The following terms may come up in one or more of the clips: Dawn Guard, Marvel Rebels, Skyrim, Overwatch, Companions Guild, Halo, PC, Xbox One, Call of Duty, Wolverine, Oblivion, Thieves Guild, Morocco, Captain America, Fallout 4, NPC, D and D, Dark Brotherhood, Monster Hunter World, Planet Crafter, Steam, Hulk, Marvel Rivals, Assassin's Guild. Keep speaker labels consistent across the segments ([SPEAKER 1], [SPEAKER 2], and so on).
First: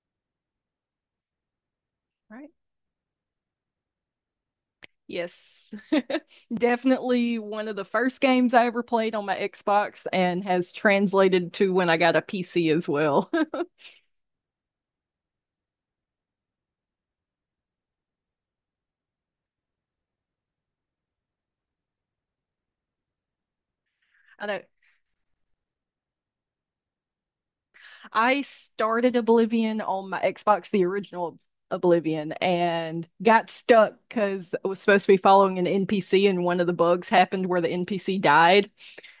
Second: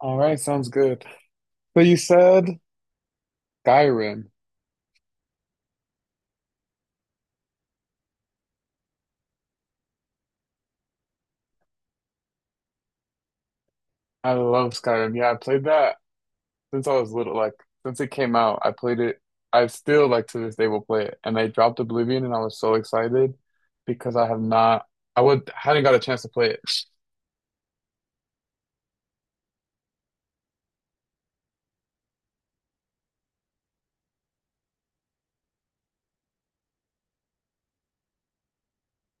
[SPEAKER 1] All right, sounds good. So you
[SPEAKER 2] Right.
[SPEAKER 1] said Skyrim.
[SPEAKER 2] Yes. Definitely one of the first games I ever played on my Xbox and has translated to when I got a PC as well.
[SPEAKER 1] I love Skyrim. Yeah, I played that since I was little. Like since it came out, I played it. I still like to this day will play it. And they dropped Oblivion, and I was so excited because I have
[SPEAKER 2] I know
[SPEAKER 1] not. I would hadn't got a chance to play it.
[SPEAKER 2] I started Oblivion on my Xbox, the original Oblivion, and got stuck because I was supposed to be following an NPC and one of the bugs happened where the NPC died.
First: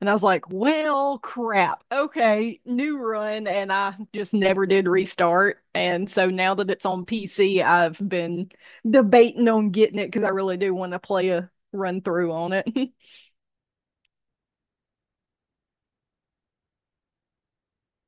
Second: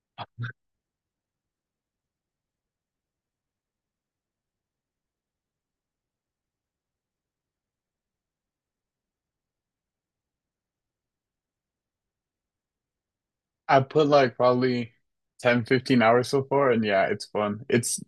[SPEAKER 2] And I was like, well, crap. Okay, new run. And I just never did restart. And so now that it's on PC, I've been debating on getting it because I really do want to play a run through on it.
[SPEAKER 1] I put like probably 10, 15 hours so far, and yeah, it's fun. It's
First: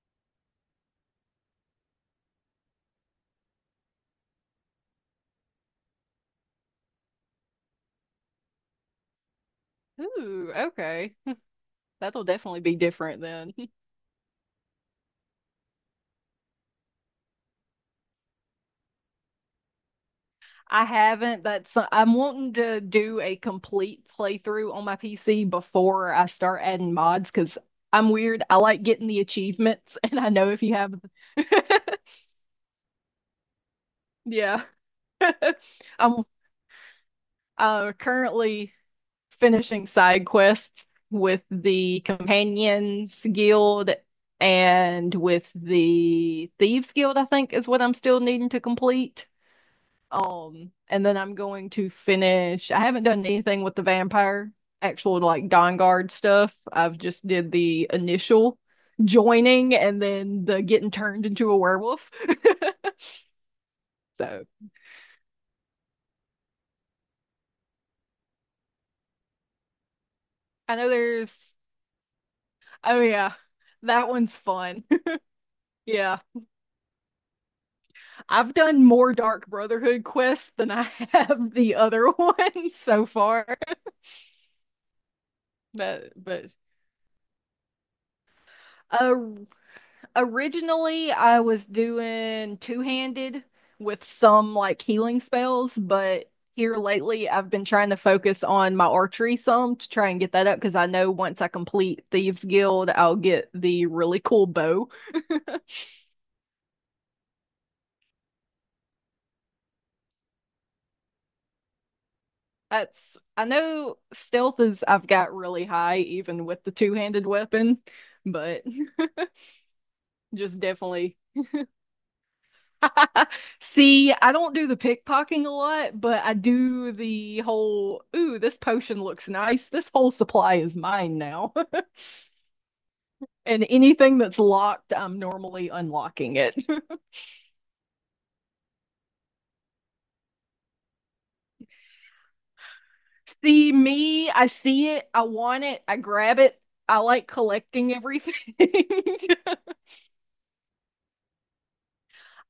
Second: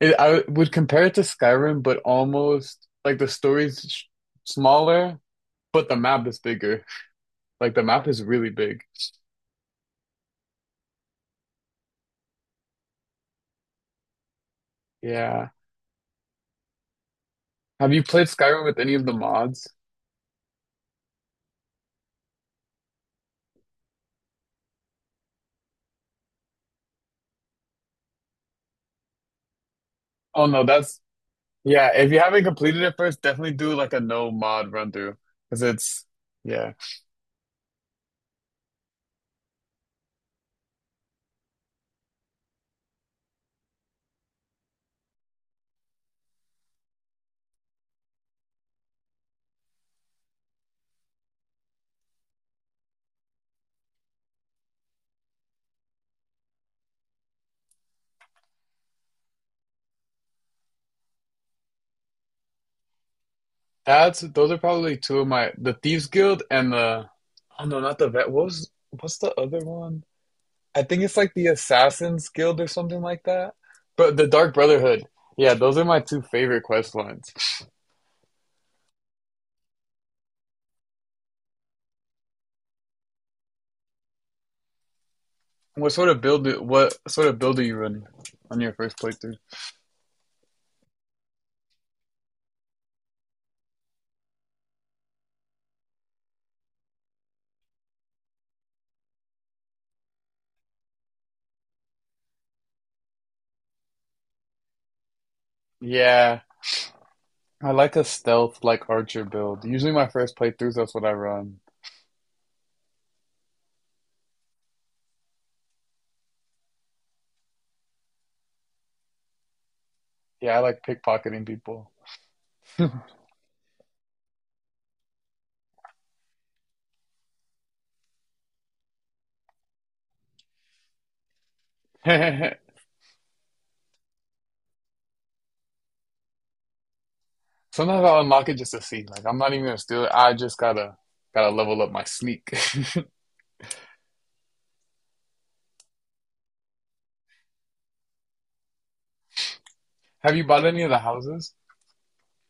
[SPEAKER 1] it, I would compare it to Skyrim, but almost like the story's smaller, but the map is bigger. Like the map is really big.
[SPEAKER 2] Ooh, okay. That'll definitely be different then.
[SPEAKER 1] Yeah. Have you played Skyrim with any of the mods?
[SPEAKER 2] I haven't. That's I'm wanting to do a complete playthrough on my PC before I start adding mods because I'm weird. I like getting the achievements, and I
[SPEAKER 1] Oh
[SPEAKER 2] know if
[SPEAKER 1] no,
[SPEAKER 2] you have,
[SPEAKER 1] that's yeah. If you haven't completed it first, definitely do like a no
[SPEAKER 2] yeah.
[SPEAKER 1] mod run through because it's,
[SPEAKER 2] I'm
[SPEAKER 1] yeah.
[SPEAKER 2] currently finishing side quests with the Companions Guild and with the Thieves Guild, I think is what I'm still needing to complete. And then I'm going to finish. I haven't done anything with the vampire actual like Dawn Guard stuff. I've just did the initial joining and then the getting turned into a werewolf.
[SPEAKER 1] That's
[SPEAKER 2] So
[SPEAKER 1] those are probably two of my, the Thieves Guild and the, oh no, not the vet. What's the other one?
[SPEAKER 2] I
[SPEAKER 1] I
[SPEAKER 2] know
[SPEAKER 1] think it's like the
[SPEAKER 2] there's.
[SPEAKER 1] Assassin's Guild or something
[SPEAKER 2] Oh
[SPEAKER 1] like
[SPEAKER 2] yeah.
[SPEAKER 1] that.
[SPEAKER 2] That
[SPEAKER 1] But the
[SPEAKER 2] one's
[SPEAKER 1] Dark
[SPEAKER 2] fun.
[SPEAKER 1] Brotherhood. Yeah, those are my
[SPEAKER 2] Yeah.
[SPEAKER 1] two favorite quest lines.
[SPEAKER 2] I've done more Dark Brotherhood quests than I have the other ones so far. But but
[SPEAKER 1] What sort of build are you running on your first
[SPEAKER 2] uh,
[SPEAKER 1] playthrough?
[SPEAKER 2] originally I was doing two-handed with some like healing spells, but here lately I've been trying to focus on my archery some to try and get that up because I know once I complete Thieves Guild, I'll get the really cool bow.
[SPEAKER 1] Yeah. I like a stealth like archer build. Usually my first playthroughs, that's what I run.
[SPEAKER 2] That's I know stealth is I've got really high even with the two-handed weapon, but
[SPEAKER 1] Yeah, I
[SPEAKER 2] just
[SPEAKER 1] like
[SPEAKER 2] definitely.
[SPEAKER 1] pickpocketing people.
[SPEAKER 2] See, I don't do the pickpocketing a lot, but I do the whole, ooh, this potion looks nice. This whole supply is mine now.
[SPEAKER 1] Sometimes
[SPEAKER 2] And anything that's locked, I'm normally unlocking it.
[SPEAKER 1] I'll unlock it just to see. Like I'm not even gonna steal it. I just gotta level up my sneak.
[SPEAKER 2] See, me, I see it, I want it, I grab it. I like collecting everything.
[SPEAKER 1] Have you bought any of the houses?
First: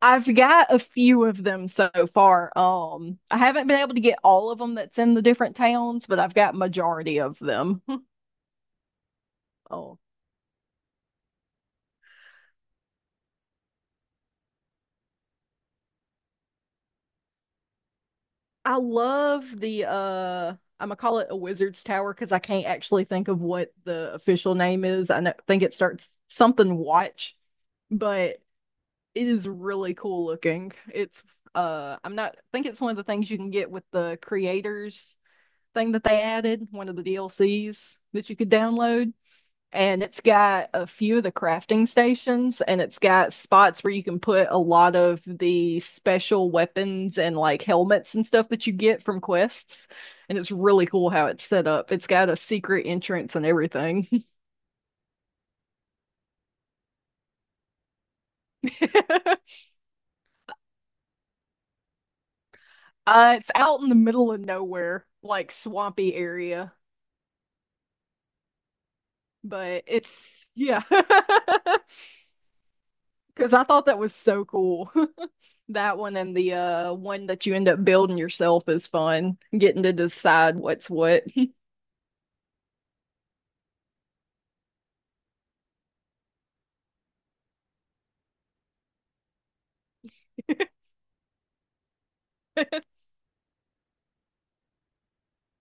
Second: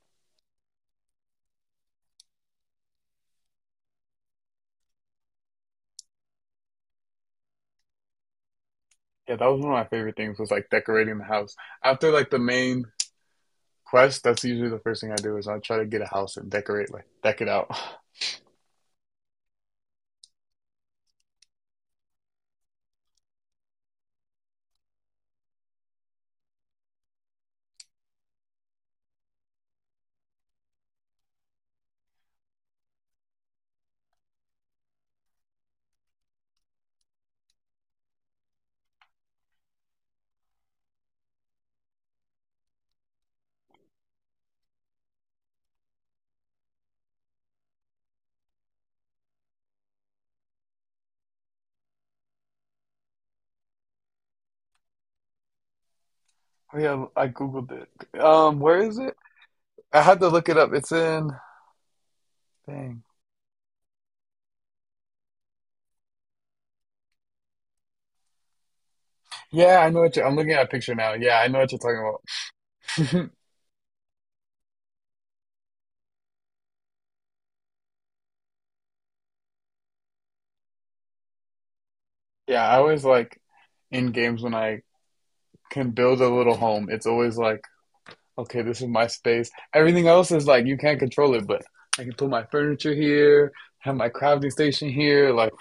[SPEAKER 2] I've got a few of them so far. I haven't been able to get all of them that's in the different towns, but I've got majority of them.
[SPEAKER 1] Yeah, that was one of my
[SPEAKER 2] Oh,
[SPEAKER 1] favorite things was like decorating the house. After like the main quest, that's usually the first thing I do is I try to get a house and decorate like deck it out.
[SPEAKER 2] I love the I'm gonna call it a wizard's tower because I can't actually think of what the official name is. I know, think it starts something watch, but it is really cool looking. It's I'm not I think it's one of the things you can get with the creators thing that they added, one of the DLCs that you could download. And it's got a few of the crafting stations and it's got spots where you can put a lot of the special weapons and like helmets and stuff that you get from quests, and it's really cool how it's set up. It's got a secret entrance and everything.
[SPEAKER 1] Oh yeah, I googled it. Where is it?
[SPEAKER 2] uh,
[SPEAKER 1] I had to look it up. It's in. Dang.
[SPEAKER 2] it's out in the middle of nowhere, like swampy area,
[SPEAKER 1] Yeah,
[SPEAKER 2] but
[SPEAKER 1] I know what you're. I'm
[SPEAKER 2] it's
[SPEAKER 1] looking at a
[SPEAKER 2] yeah.
[SPEAKER 1] picture now. Yeah, I know what you're talking about.
[SPEAKER 2] Because I thought that was so cool. That one and the one that you end up building yourself is fun. Getting to decide what's what.
[SPEAKER 1] Yeah, I always like in games when I can build a little home, it's always like, okay, this is my space. Everything else is like you can't control it, but I can put my furniture here, have my crafting station here. Like,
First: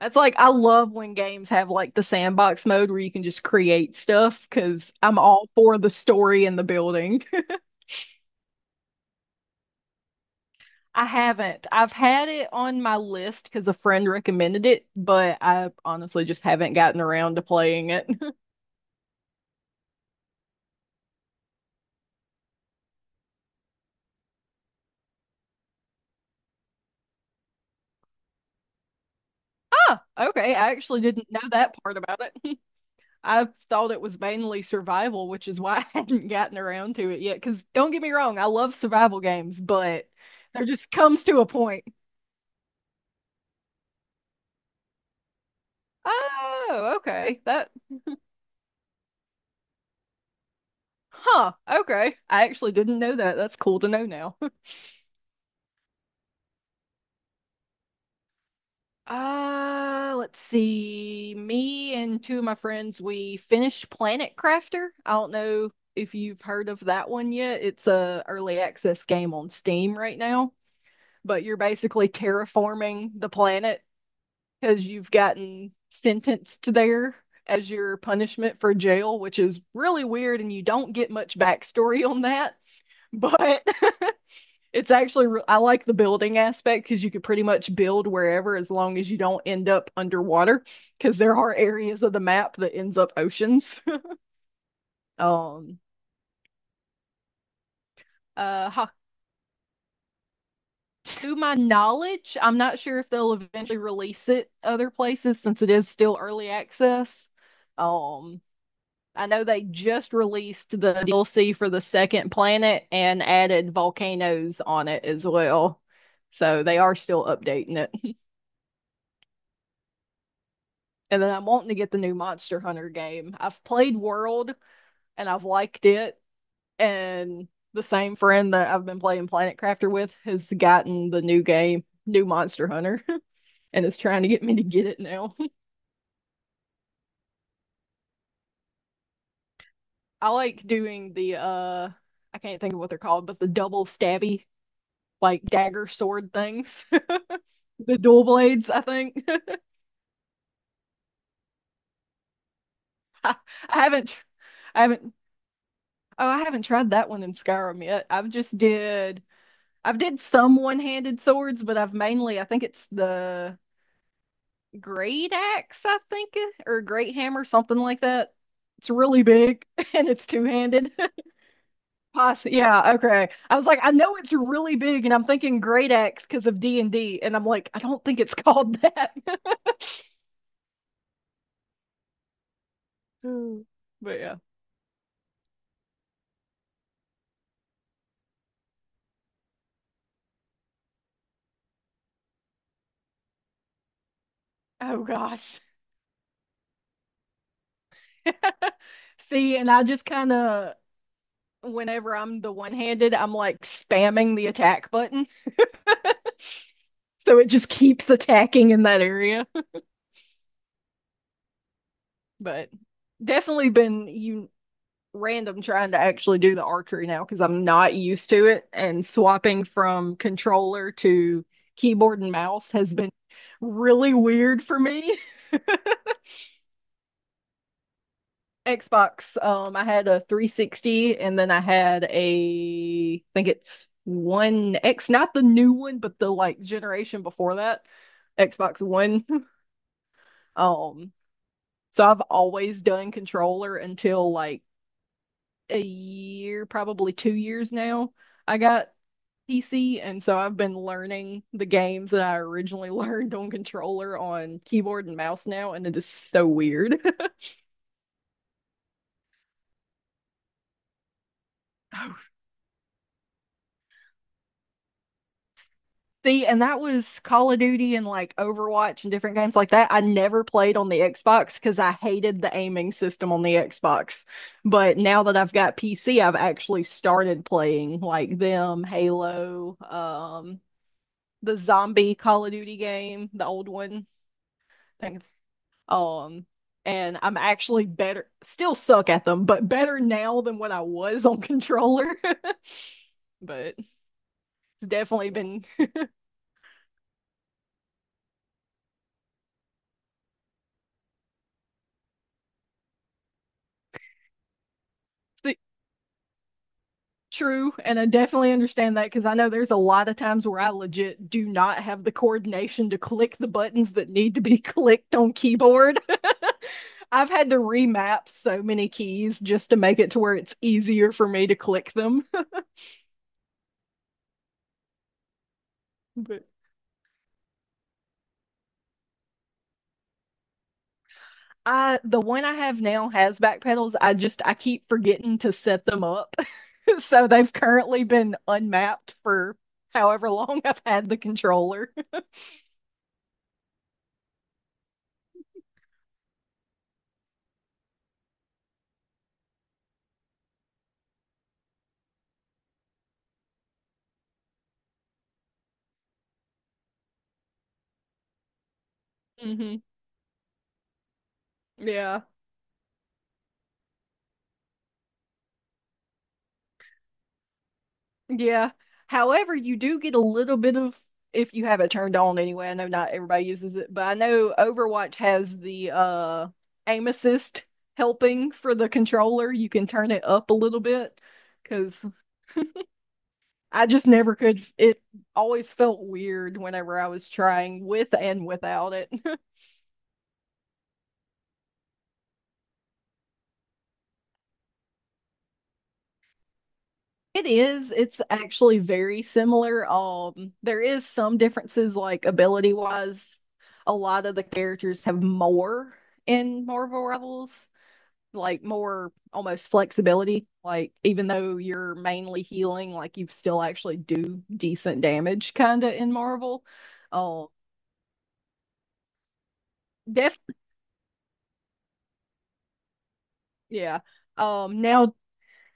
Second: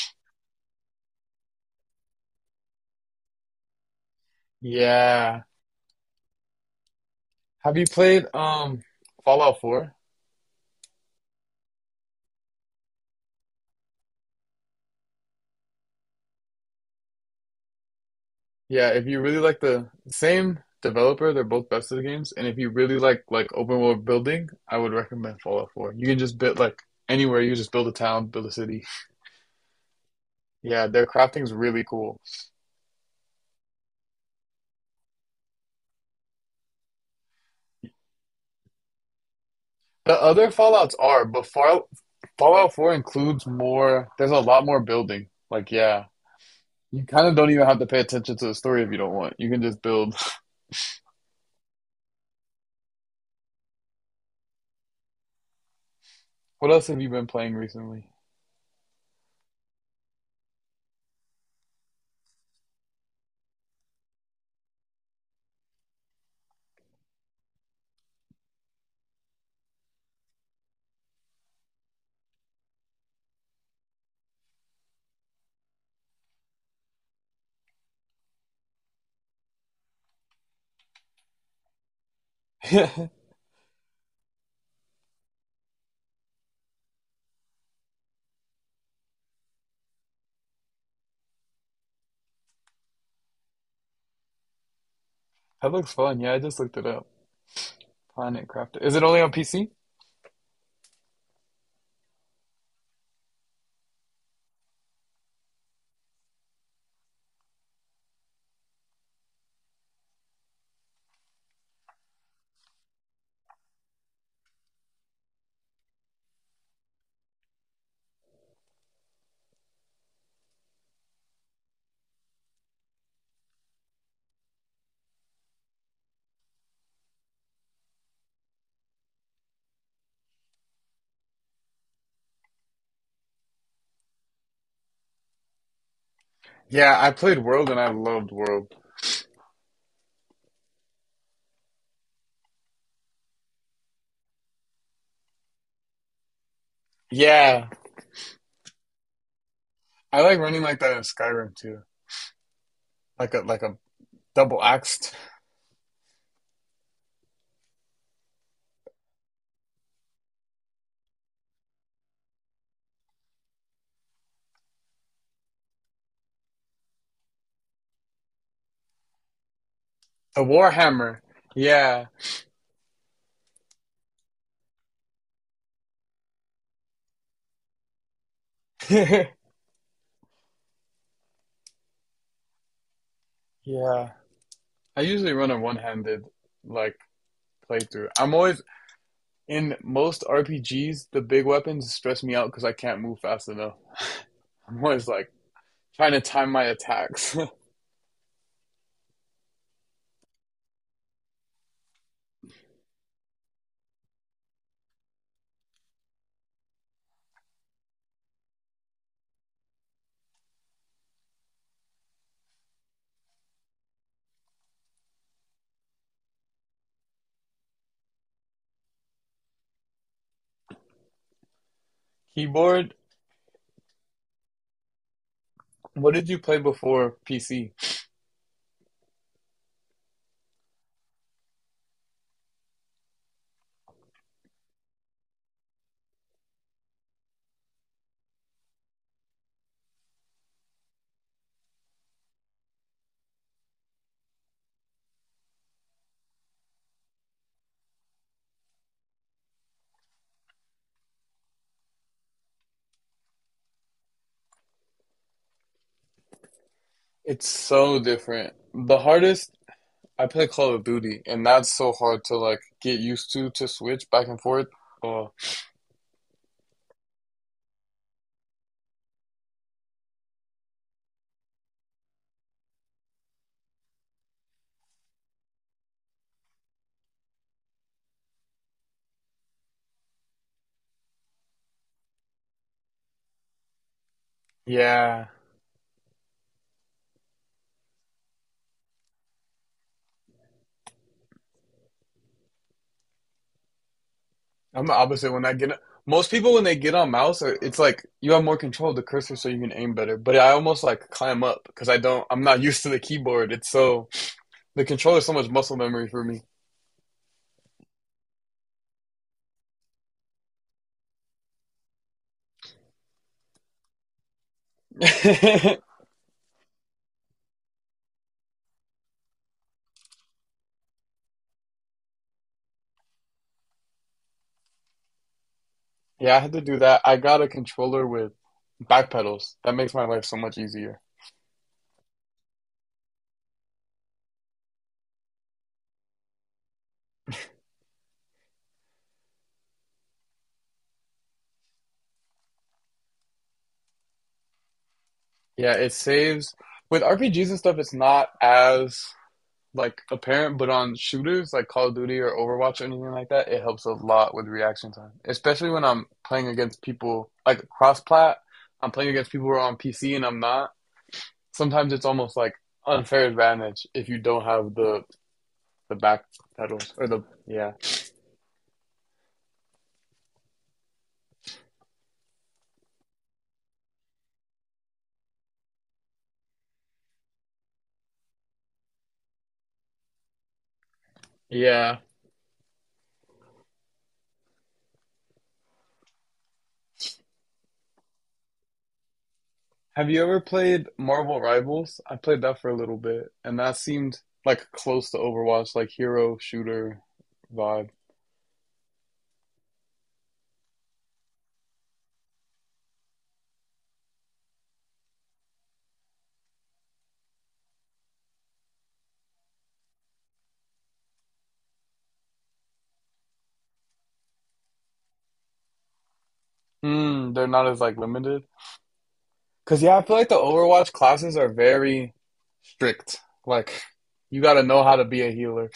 [SPEAKER 2] That's like I love when games have like the sandbox mode where you can just create stuff because I'm
[SPEAKER 1] yeah.
[SPEAKER 2] all for the story and the building.
[SPEAKER 1] Have you played Fallout 4?
[SPEAKER 2] I haven't. I've had it on my list because a friend recommended it, but I honestly just haven't gotten around to playing it.
[SPEAKER 1] Yeah, if you really like the same developer, they're both best of the games, and if you really like open world building, I would recommend Fallout 4. You can just build like anywhere, you just build a town, build a city.
[SPEAKER 2] Ah, okay. I
[SPEAKER 1] Yeah,
[SPEAKER 2] actually
[SPEAKER 1] their
[SPEAKER 2] didn't know
[SPEAKER 1] crafting's
[SPEAKER 2] that
[SPEAKER 1] really
[SPEAKER 2] part
[SPEAKER 1] cool.
[SPEAKER 2] about it. I thought it was mainly survival, which is why I hadn't gotten around to it yet. Because don't get me wrong, I love survival games, but
[SPEAKER 1] The other
[SPEAKER 2] there just
[SPEAKER 1] Fallouts are,
[SPEAKER 2] comes to
[SPEAKER 1] but
[SPEAKER 2] a point.
[SPEAKER 1] Fallout 4 includes more, there's a lot more building. Like, yeah,
[SPEAKER 2] Oh,
[SPEAKER 1] you kind of
[SPEAKER 2] okay.
[SPEAKER 1] don't even
[SPEAKER 2] That,
[SPEAKER 1] have to pay attention to the story if you don't want. You can just build.
[SPEAKER 2] huh. Okay. I actually didn't know that. That's cool to know now.
[SPEAKER 1] What else have you been playing recently?
[SPEAKER 2] Let's see. Me and two of my friends, we finished Planet Crafter. I don't know if you've heard of that one yet. It's a early access game on Steam right now, but you're basically terraforming the planet because you've gotten sentenced there as your punishment for jail, which is really weird, and you don't get much backstory on that.
[SPEAKER 1] That
[SPEAKER 2] But it's actually, I like the building aspect because you could pretty much build wherever as long as you don't end up underwater, because there are areas of the map that ends up oceans. um,
[SPEAKER 1] looks fun. Yeah, I just looked it up. Planet
[SPEAKER 2] uh,
[SPEAKER 1] Crafter.
[SPEAKER 2] ha-
[SPEAKER 1] Is it only on PC?
[SPEAKER 2] to my knowledge, I'm not sure if they'll eventually release it other places since it is still early access. Um, I know they just released the DLC for the second planet and added volcanoes on it as well. So they are still updating it. And then I'm wanting to get the new Monster Hunter game. I've played World and I've liked it. And the same friend that I've been playing Planet Crafter with has gotten the new game, new Monster Hunter, and is trying to get me to get it now.
[SPEAKER 1] Yeah, I played World and I loved World.
[SPEAKER 2] I like doing the I can't think of what they're called, but the double stabby like dagger sword things.
[SPEAKER 1] Yeah,
[SPEAKER 2] The dual blades, I think.
[SPEAKER 1] I like running like that in Skyrim too. Like
[SPEAKER 2] I
[SPEAKER 1] a like a
[SPEAKER 2] haven't, tr-
[SPEAKER 1] double
[SPEAKER 2] I haven't,
[SPEAKER 1] axed.
[SPEAKER 2] oh, I haven't tried that one in Skyrim yet. I've did some one-handed swords, but I've mainly, I think it's the great axe, I think, or great hammer, something like that. It's really big and it's
[SPEAKER 1] The
[SPEAKER 2] two-handed.
[SPEAKER 1] Warhammer. Yeah.
[SPEAKER 2] Poss yeah, okay. I was like, I know it's really big, and I'm thinking great axe because of D and D, and I'm like, I don't think it's called that.
[SPEAKER 1] Yeah.
[SPEAKER 2] But yeah.
[SPEAKER 1] I usually run a one-handed like playthrough. I'm always in most RPGs, the big weapons stress me out because I can't move fast enough. I'm
[SPEAKER 2] Oh
[SPEAKER 1] always like
[SPEAKER 2] gosh.
[SPEAKER 1] trying to time my attacks.
[SPEAKER 2] See, and I just kind of, whenever I'm the one-handed, I'm like spamming the attack button. So it just keeps attacking in that area. But definitely been you random trying to actually do the archery now because I'm not used to it. And swapping from controller to keyboard and mouse has
[SPEAKER 1] Keyboard,
[SPEAKER 2] been really weird for me.
[SPEAKER 1] what did you play before PC?
[SPEAKER 2] Xbox. I had a 360, and then I had a, I think it's One X, not the new one, but the like generation before that, Xbox One. Um, so I've always done controller until like a year, probably 2 years now. I got PC, and so I've been learning the games that I originally learned on controller on keyboard and mouse now, and it is so weird.
[SPEAKER 1] It's so different. The hardest, I play Call of Duty, and that's so hard to like get used to switch back and forth. Oh,
[SPEAKER 2] See, and that was Call of Duty and like Overwatch and different games like that. I never played on the Xbox because I hated the aiming system on the Xbox. But now that I've got PC, I've actually started playing like them, Halo, the zombie Call of Duty game, the old one. Thank-
[SPEAKER 1] yeah.
[SPEAKER 2] Um, and I'm actually better, still suck at them, but better now than what I was on controller. But
[SPEAKER 1] I'm
[SPEAKER 2] it's
[SPEAKER 1] the
[SPEAKER 2] definitely
[SPEAKER 1] opposite when I
[SPEAKER 2] been.
[SPEAKER 1] get most people when they get on mouse, it's like you have more control of the cursor so you can aim better, but I almost like climb up because I don't I'm not used to the keyboard, it's so. The controller is so much muscle memory for me.
[SPEAKER 2] True, and I definitely understand that because I know there's a lot of times where I legit do not have the coordination to click the buttons that need to be clicked on keyboard. I've had to remap so many keys just to make it to where it's easier for me to click them.
[SPEAKER 1] Yeah, I
[SPEAKER 2] But
[SPEAKER 1] had to do that. I got a controller with back pedals. That makes my life so much easier.
[SPEAKER 2] I the one I have now has back pedals. I keep forgetting to set them up. So they've currently been unmapped for however long I've had the controller.
[SPEAKER 1] Yeah, it saves with RPGs and stuff. It's not as like apparent, but on shooters like Call of Duty or Overwatch or anything like that, it helps a lot with reaction time. Especially when I'm playing against people like cross-plat. I'm playing against people who are on
[SPEAKER 2] hmm.
[SPEAKER 1] PC and I'm not. Sometimes it's
[SPEAKER 2] Yeah.
[SPEAKER 1] almost like unfair advantage if you don't have the back pedals or the, yeah,
[SPEAKER 2] Yeah. However, you do get a little bit of if you have it turned on anyway. I know not everybody uses it, but I know Overwatch has the aim assist helping for the controller. You can turn it up a little bit
[SPEAKER 1] yeah.
[SPEAKER 2] because I just never could. It always felt weird whenever I was trying with and without it.
[SPEAKER 1] Have you ever played Marvel Rivals? I played that for a little bit, and that seemed like close to Overwatch, like hero shooter
[SPEAKER 2] It
[SPEAKER 1] vibe.
[SPEAKER 2] is. It's actually very similar. There is some differences, like ability wise. A lot of the characters have more in Marvel Rebels, like more almost flexibility. Like even though you're mainly healing, like you still actually do decent damage, kinda in Marvel.
[SPEAKER 1] Mm, they're
[SPEAKER 2] Um,
[SPEAKER 1] not as like limited. Cause yeah, I feel like the
[SPEAKER 2] def
[SPEAKER 1] Overwatch classes are very strict. Like
[SPEAKER 2] yeah.
[SPEAKER 1] you gotta know how to
[SPEAKER 2] Now
[SPEAKER 1] be a healer.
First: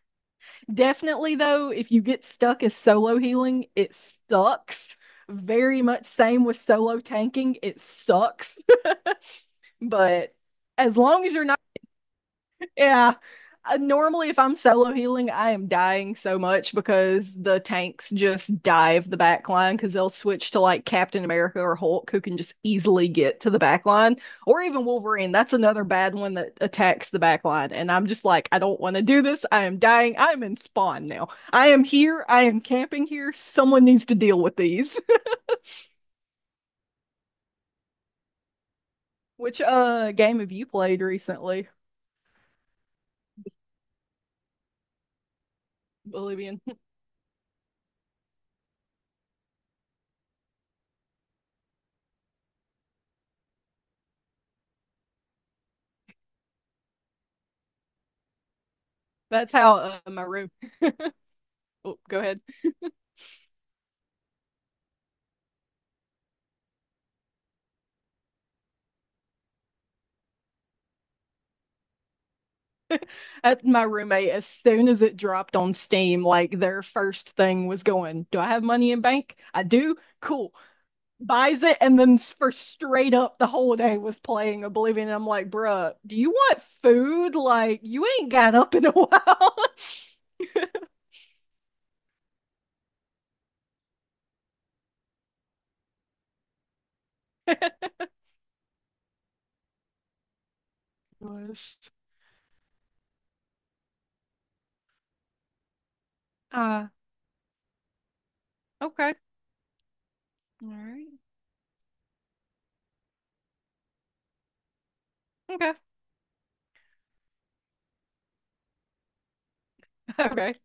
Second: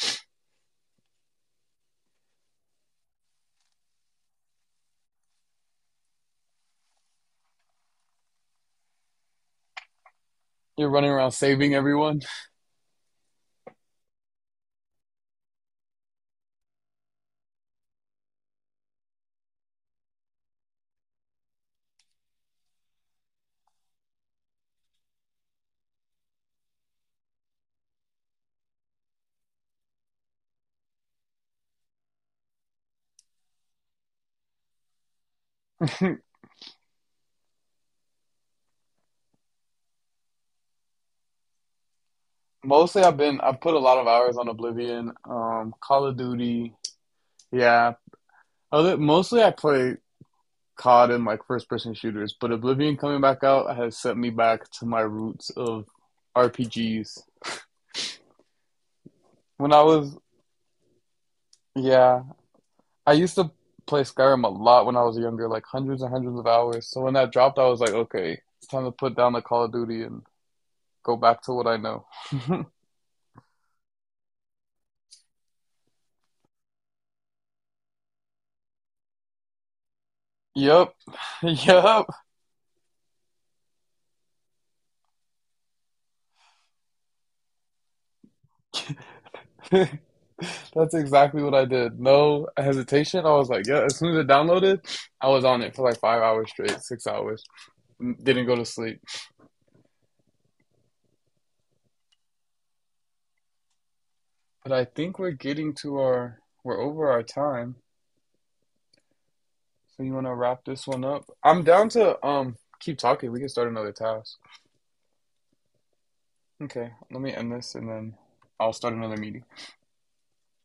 [SPEAKER 2] Definitely, though, if you get stuck as solo healing, it sucks. Very much same with solo tanking, it sucks. But
[SPEAKER 1] You're
[SPEAKER 2] as
[SPEAKER 1] running
[SPEAKER 2] long
[SPEAKER 1] around
[SPEAKER 2] as you're not
[SPEAKER 1] saving everyone.
[SPEAKER 2] yeah. Normally, if I'm solo healing, I am dying so much because the tanks just dive the back line because they'll switch to like Captain America or Hulk who can just easily get to the back line, or even Wolverine. That's another bad one that attacks the back line. And I'm just like, I don't want to do this. I am dying. I'm in spawn now. I am here. I am camping here. Someone needs to deal with these. Which game have you played recently?
[SPEAKER 1] Mostly I've put a lot of hours on Oblivion, Call of
[SPEAKER 2] Bolivian.
[SPEAKER 1] Duty. Yeah. Other mostly I play COD and like first person shooters, but Oblivion coming back out has sent me back to my roots of RPGs.
[SPEAKER 2] That's
[SPEAKER 1] When
[SPEAKER 2] how
[SPEAKER 1] I was,
[SPEAKER 2] my room. Oh, go
[SPEAKER 1] yeah,
[SPEAKER 2] ahead.
[SPEAKER 1] I used to play Skyrim a lot when I was younger, like hundreds and hundreds of hours. So when that dropped, I was like, okay, it's time to put down the Call of Duty and go back to what I know.
[SPEAKER 2] At my roommate as soon as it dropped on Steam, like their first thing was going, do I have money in bank? I do. Cool.
[SPEAKER 1] Yep,
[SPEAKER 2] Buys it and
[SPEAKER 1] yep.
[SPEAKER 2] then for straight up the whole day was playing Oblivion. And I'm like, bruh, do you want food? Like you ain't got up in a while.
[SPEAKER 1] That's exactly what I did. No hesitation. I was like, yeah, as soon as it downloaded, I was on it for like 5 hours straight, 6 hours. Didn't go to sleep.
[SPEAKER 2] Gosh.
[SPEAKER 1] But I think we're
[SPEAKER 2] Uh,
[SPEAKER 1] over our time.
[SPEAKER 2] okay.
[SPEAKER 1] So you want to wrap
[SPEAKER 2] All
[SPEAKER 1] this one
[SPEAKER 2] right.
[SPEAKER 1] up? I'm down to keep talking. We can start another task.
[SPEAKER 2] Okay.
[SPEAKER 1] Okay, let me end this and then I'll start another meeting.
[SPEAKER 2] Okay.